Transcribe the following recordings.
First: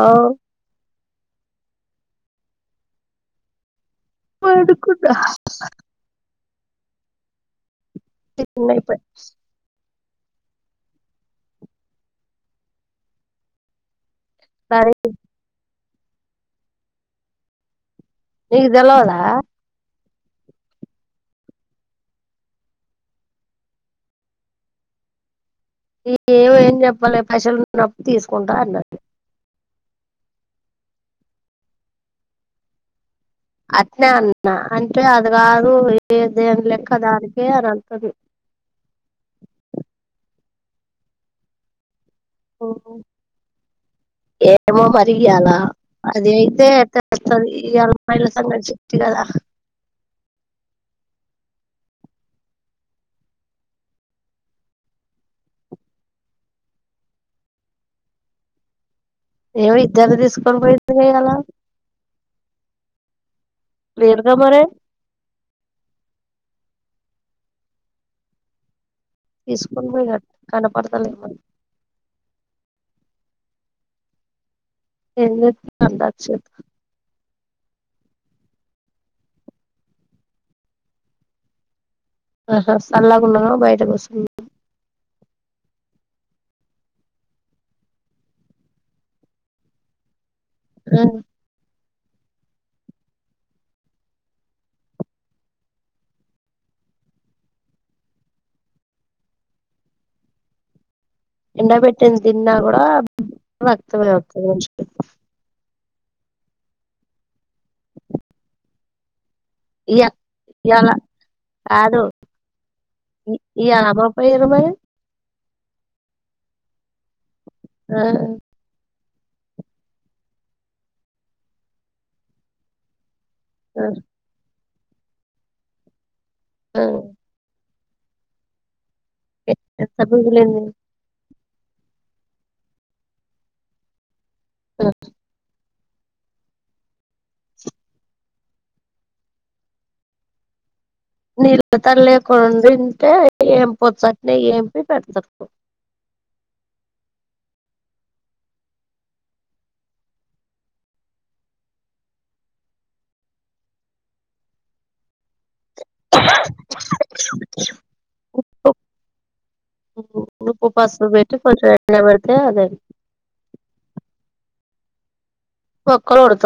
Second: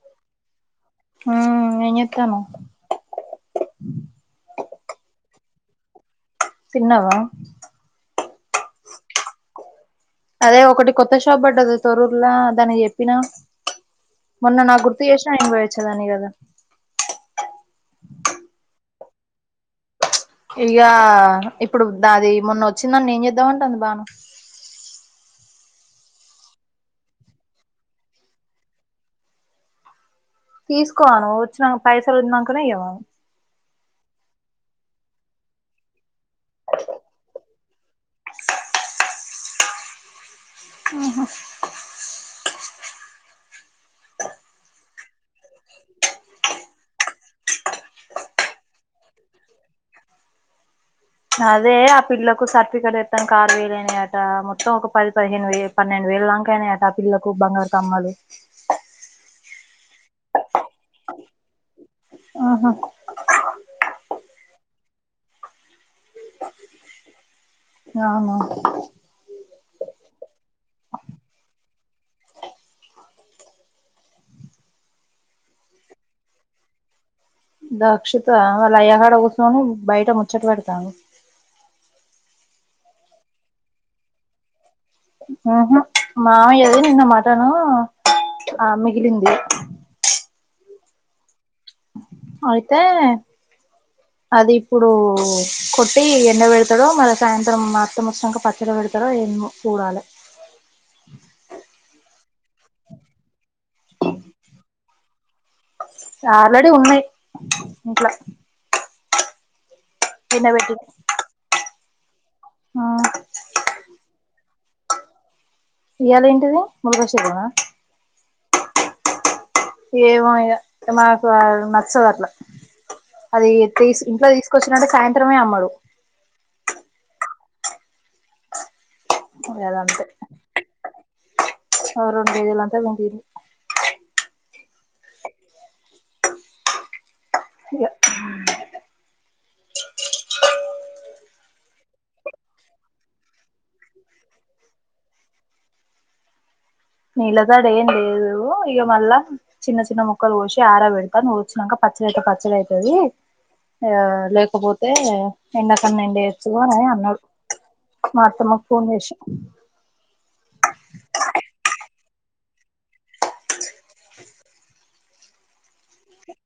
అవు ఆ ఎన్ చెట్టనవ్ పడుకున్న తిన్నవా తిన్న ఐప్ అదే ఒకటి కొత్త షాప్ పడ్డది తొరూర్లా దాన్ని చెప్పినా మొన్న నా సరే గుర్తు చెస్నా నేను పోయి వచ్చదాని కద [unintelligible] తెలవధ ఇక ఇప్పుడు దది మొన్న వచ్చిందన్ని ఏం చేద్దామంటది బాను ఏమ ఏం చెప్పాలి పసలున్నప్పుడు తీసుకుంటా అన్న తీసుకోను వచ్చినాక పైసలు వనాకనే ఇవ్వను అట్నే అన్న అంటే అది కాదు ఏదే లెక్క దానికి అ అది ఓహో ఓహో ఏమో మరి ఈయాల అది అయితే తెలుస్తది ఇయ్యాల అమ్మాయిల సంగతి చెప్తి కదా అదే ఆ పిల్లకు సర్టిఫికెట్ తెత్తానికి ఆరు వేలు అయ్యినాయట మొత్తం ఒక పది పదిహేను వే పన్నెండు వే [unintelligible] అయినాయట పిల్లకు బంగారు కమ్మలు ఏమి ఇద్దరిని తీసుకొని పోయిండ్రుగా ఇయ్యాల ఆహా లేరుగా మరి అవును తీసుకొని పోయిక కనపడతలే మరి ఏం చేతదంట అంతసేపు దాక్షిత వాళ్ళ అయ్యాకాడ కూర్చొని బయట ముచ్చట పెడతాంది ఆహా సాల్లగున్నదొ బయట కూసున్నది హ్మ్ హు మామయ్యది నిన్న మటను ఆ మిగిలింది హ్మ్ అయితే అది ఇప్పుడు కొట్టి ఎండబెడుతాడో మళ్ల సాయంత్రం మా అత్తమ్మ వచ్చినంక పచ్చడి పెడతారో ఏమో చూడాలే ఎండబెట్టింది తిన్నా కూడా [unintelligible] ఆల్రెడీ ఉన్నాయ్ ఇంట్లో ఇగ ఈయాల కాదు [unintelligible] ఆ ఇరవే ఇయాల ఏంటిది మూర్గశిర ఆ [unintelligible] ఏమో ఇగ మాకు నచ్చవు అట్లా అది ఆ తీసి ఇంట్లో తీసుకొచ్చినంటే సాయంత్రమే అమ్మడు హ్మ్ ఇగ [unintelligible] అ రెండు వేలుంటే పంపిండ్రి ఆ ఇగ [unintelligible] నీళ్ళతడి ఏం లేదు ఇగ మల్ల చిన్న చిన్న ముక్కలు కోసి ఆరబెడతా నువ్వొచ్చి నంక పచ్చగైతే పచ్చగాయితది లేకపోతే ఎం పనేండు ఏయచ్చు అని అన్నాడు మా అత్తమ్మ ఫోన్ చేసి ఉప్పు పసుపు పెట్టి కొంచెం ఎండబెడితే అదే పొక్కులు ఊడుత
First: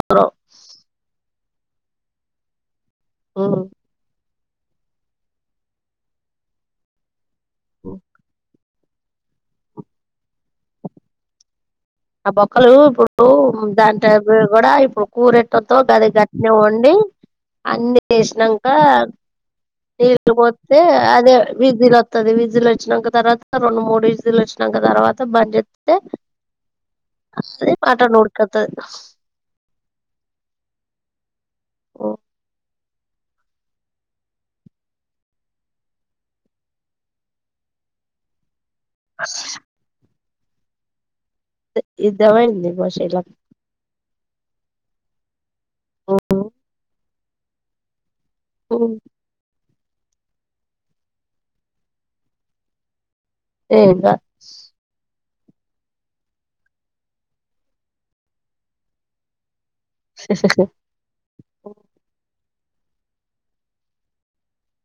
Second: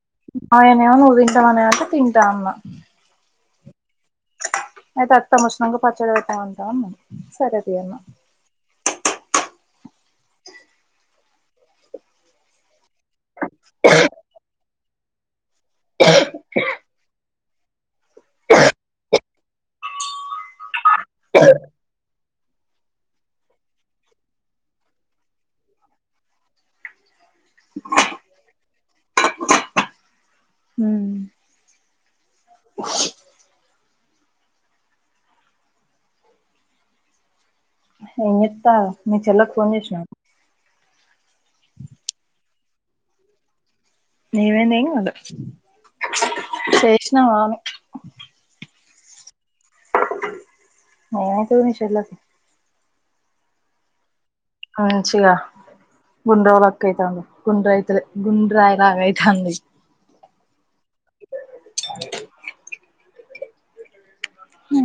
ఆయనేమో నువ్వు తింటావనే అంటే తింటా అన్న హ్మ్ అయితే అత్తమ్మ వచ్చినంక పచ్చడి పెట్టమంటావా అన్నా సరే తి అన్న ఆ బొక్కలు ఇప్పుడు దాంటే అవిగుడా కూడా ఇప్పుడు కూరె ట్టొదు గది గట్నే వొండి అన్ని ఏసినంక నీళ్ళు పోత్తే అదే విజిల్ ఒత్తది విజిల్ వచ్చినంక తర్వాత రెండు మూడు విజులు వచ్చినంక తర్వాత బంద్ చెత్తే అదే మటన్ ఉడకతది ఓ ఏం చేతన్నావ్ మీ చెల్లికి ఫోన్ చేసినా నిదపోయింది మా చెల్ల నీవేందేం కాదు చేసినవానే హు [unintelligible] ఏంద మంచిగా [unintelligible] స హు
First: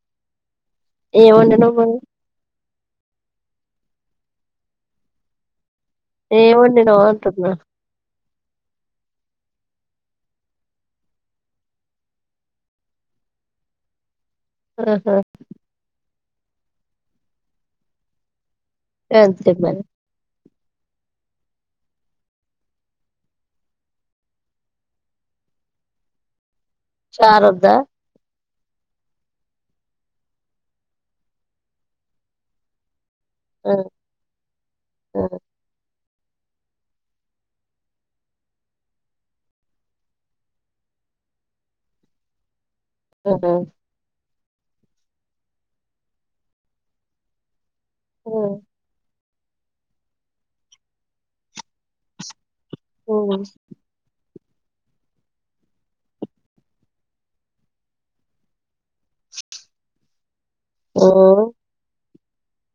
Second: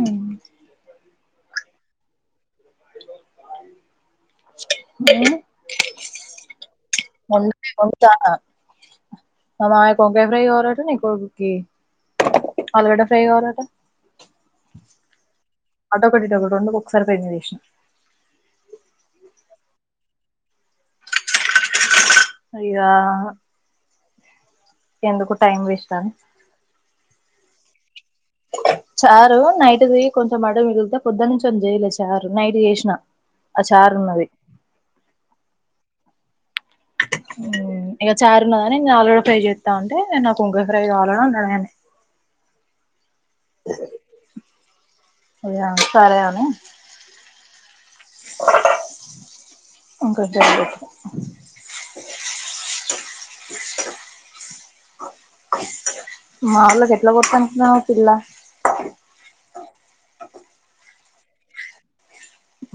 ఎం వొండినావ్ మరి అ ఏం వండినవ్ ఉ అంటున్నా ఉంటా మా [unintelligible] అల గడ్డ ఫ్రై కావాలట ఆహా [unintelligible] రెండు ఒక్కసారి నీ చేసిన అంతే మరి అయ్యా ఎందుకు టైం వేస్ట్ అని చరోద్దా చారు నైట్ది కొంచెం మడ మిగిలితే పొద్దున్న నుంచి చేయలే చారు నైట్ చేసిన ఆ చారు ఉన్నది ఆ అ ఇక చారున్నదని నే ఆలు గడ్డ ఫ్రై చేస్తా అంటే నాకు వంకాయ్ ఫ్రై కావాలని అన్నాడు ఆయన ఓహో ఇగ సరే అని ఇంకా [inaudible] ఉమ్ మా ఊర్లోకెట్ల పోతదనుకున్నవు ఆ పిల్ల హూమ్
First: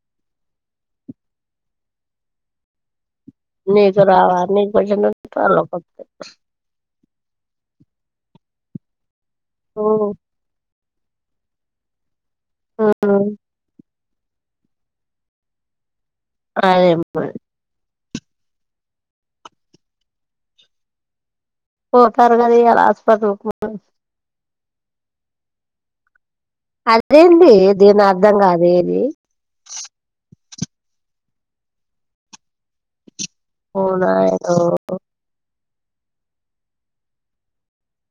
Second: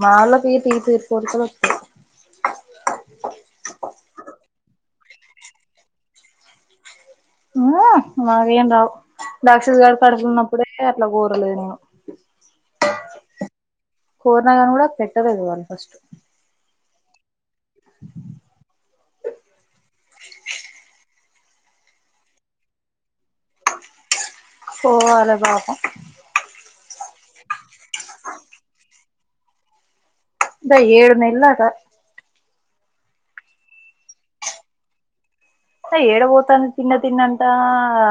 మా వొళ్ళకి తీ [unintelligible] కోరిక లొత్తై నీకురావ నీకు పుట్టినందుకు ఆల్లకొత్తై అహ్హ ఏం రావు దక్షిత్ గాడు కడుపులో ఉన్నప్పుడే అట్లా కోరలేదు నేను ఊమ్ కోరినాను గానీ గూడా పెట్టలేదు వాళ్ళు ఫస్ట్ అదేం పుల్ ఓ త్వరగా దిగరా ఆస్పటల్ కి పోదాం పోవాలె పాపం అదేందే దీని అర్ధం కాదేది బా ఏడు నెల్లు దాక ఫోనా ఎత్తరు త ఏడ పోతాను తిన్న తిన్నంటా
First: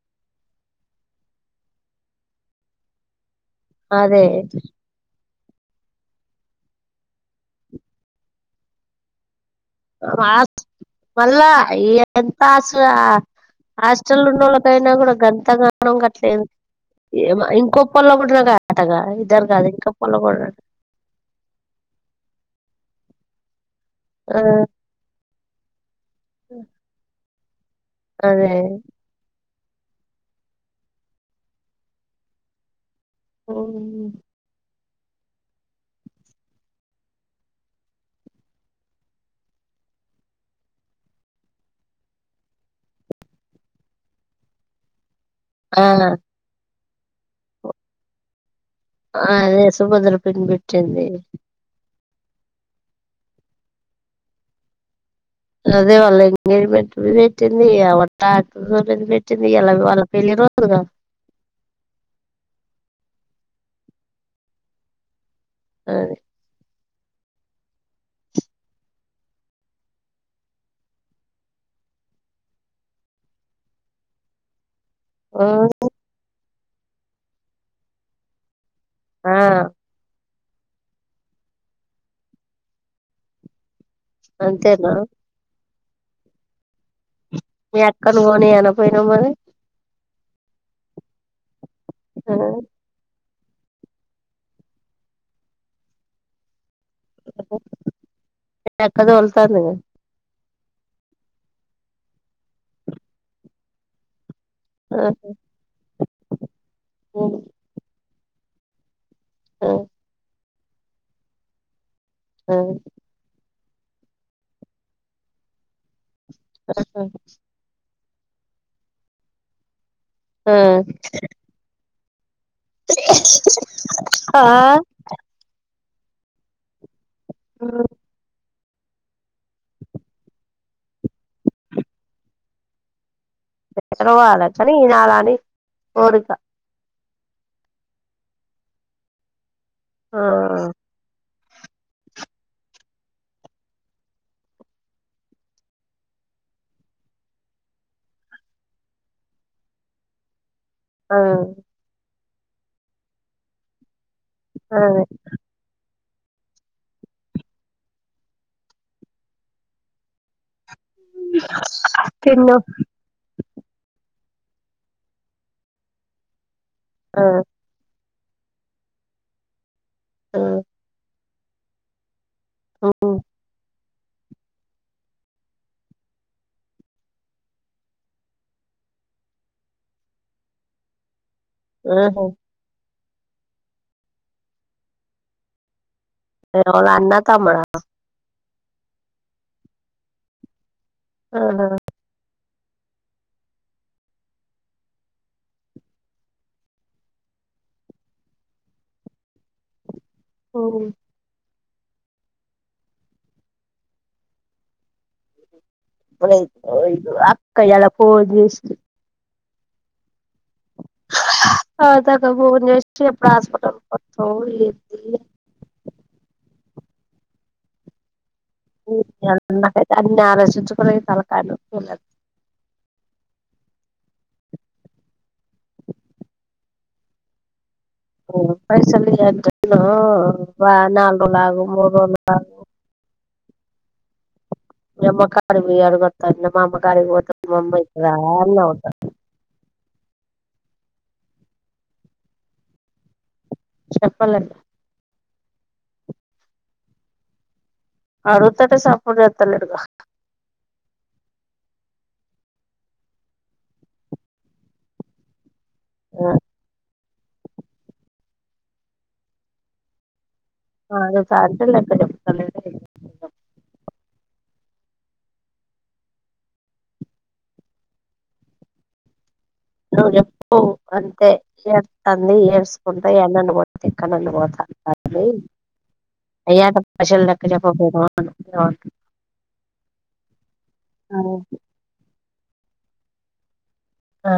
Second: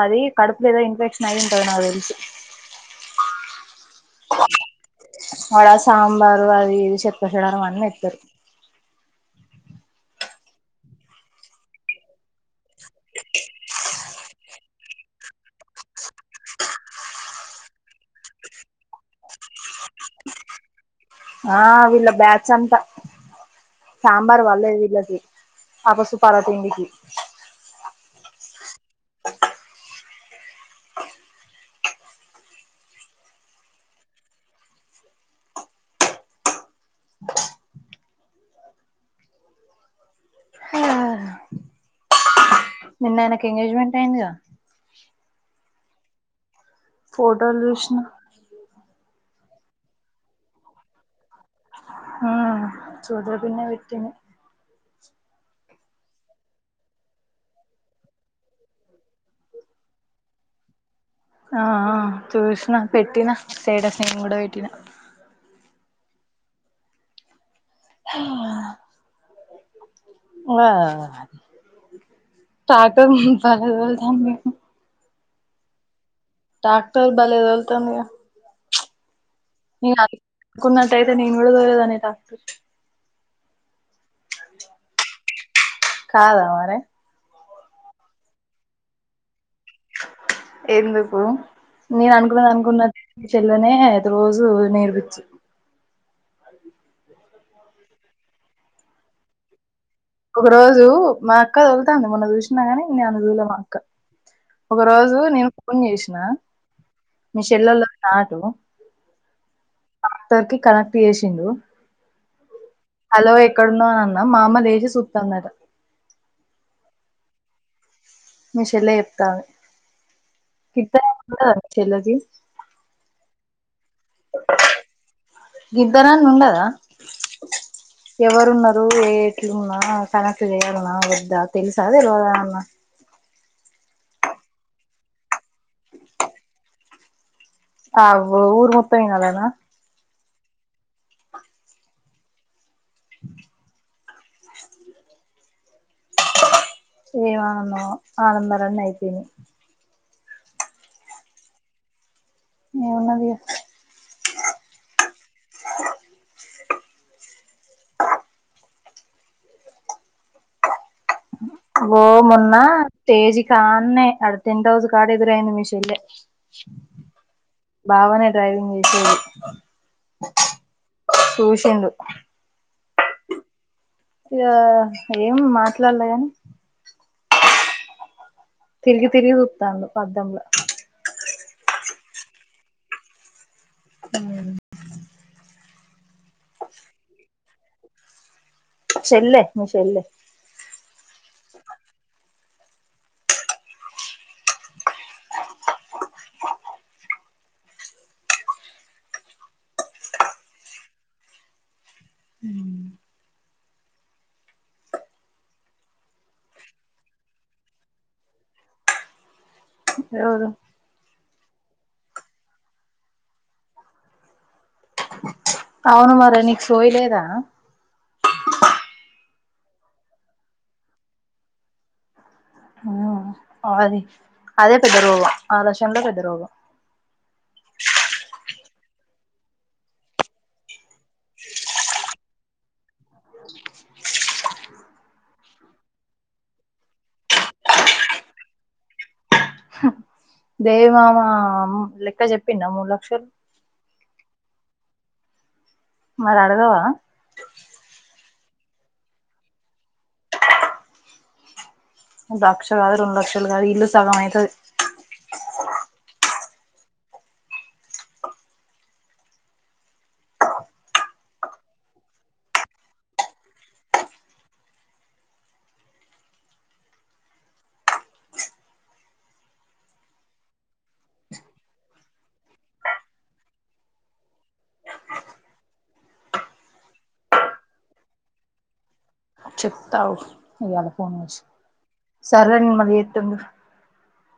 అది కడుపులో ఏదో ఇన్ఫెక్షన్ అయింటది నాకు తెలుసి అదే అడ సాంబారు అవి ఇవి చెత్త చెదారం అన్ని ఎత్తారు [unintelligible] మళ్ళా ఈ ఎంత అసలా హాస్టల్లో ఉన్న వాళ్ళకైనా గూడా గంతగానం గట్లేదు. ఏమో ఇంకొ పుల్ల గూడ [unintelligible] ట గా ఇద్దరు గాదు ఇంకొ పుల్ల గూడా ఆ వీళ్ళ బ్యాచ్ అంతా ఆ సాంబార్ పల్లేదు వీళ్ళకి అప్పొస్సు పార తిండికి అదే ఉమ్ నిన్న ఆయనకి ఎంగేజ్మెంట్ అయిందిగా ఆ ఫోటోలు చూసిన ఆ అదే సుభద్ర పిన్ని పెట్టింది. హుమ్ సుభద్ర పిన్నే పెట్టింది అదే వాళ్ళ ఎంగేజ్మెంట్ ది పెట్టింది ఆ వాడు ట్రాక్టర్ తోలేది పెట్టింది ఇయ్యాల ఇగ వాళ్ళ పెళ్ళి రోజు గా ఆ ఆ చూసిన పెట్టినా స్టేటస్ నేను గూడ పెట్టినా అది ఆ ట్రాక్టర్ బలే తోల్తం మేము ఉమ్మ్ ట్రాక్టర్ బలే తోల్తుంది గా ఆ నేను అను కున్నట్టయితే నేను గూడ తోలేదాన్ని ట్రాక్టర్ అంతేనా కాదా మరి మీ అక్కని కోని అనపోయినవ మరి ఎందుకు నేను ఆ అనుకున్నది అనుకున్నట్ చెల్లె అనే అది రోజు నేర్పిచ్చి మీ అక్క తోల్తాంది గా ఒక రోజు మా అక్క తోల్తాంది మొన్న చూసినా గాని నన్ను చుళ్ళే మా అక్క ఒక ఆ రోజు నేను ఫోన్ చేసిన మీ చెల్లొల్లు రా అటు ఓ కనెక్ట్ చేసిండు అ హలో ఎక్కడున్నావ్ అని అన్న మా అమ్మ లేసి చూస్తాందట ఆహా మీ చెల్లె చెప్తంది ఆ కట్ట ఉన్నద మీ చెల్లేదీ ఆ గిద్దరాని ఉండదా ఎవరున్నారు ఏ కనెక్ట్ చేయాల్న వద్దా తెలుసా తెల్వద ఏమన్నా కలవాలా కానీ ఈనాలా అని కోరిక అవ్వో ఊరు మొత్తం ఇనాలనా ఓ [inaudible] ఏం ఆనందమో ఆనందాలన్ని అయిపోయినయి ఓ ఏ ఉది [unintelligible] సరే ఓ మొన్న తిన్ను తేజి కాడ్నే అ టెన్ హౌస్ కాడ ఎదురైంది మీ చెల్లె ఆ బాగనే డ్రైవింగ్ చేసేది ఆ చూసిండు మ్మ్ ఇగ ఏం మాట్లాడలేగాని తిరిగి తిరిగి చుత్తండు అద్దంల ఓహో అవు [inaudible] ఎవలు అన్నా తమ్ముడా చెల్లె మా చెల్లె ఆహా మ్ అక్కలా పోసి ఎవర్వురు అ త కబప్పు హాస్పిట కొ అవును మరి నీకు సోయిలేదా కైతే [unintelligible] అన్ని ఆలోచించుకుంటే తలకాయ నొప్పి మ్మ్ అది అదే పెద్ద రోగం ఆలోచనలే పెద్ద రోగం [inaudible] పైసలులుంట వా నాలుగు రోజులు ఆగు మూడులు రోజులు ఆగు [inaudible] మీ అమ్మకాడ అడుగుత మా అమ్మ కాడ పొతే దేవి మామ లెక్క చెప్పిండ మూడు లక్షలు చెప్పలేదు మరి అడగవా అడుగుతటే సప్పుడు జెత్తలేడుగ లక్ష కాదు రెండు లక్షలు కాదు ఇల్లు సగం అయితది ఆ ఆ అ సారితక్క చె [unintelligible] నువ్ చెప్పు అంతే ఏడుస్తుంది ఏడుస్కుంటకుంటా ఎన అను పోత ఎక్కన అన్న పోతా అసలు [unintelligible] లెక్క చెప్పకపోతే [inaudible] చెప్తావు ఇయ్యాల ఫోన్ చేసి సరే నువ్వు [unintelligible] ఆ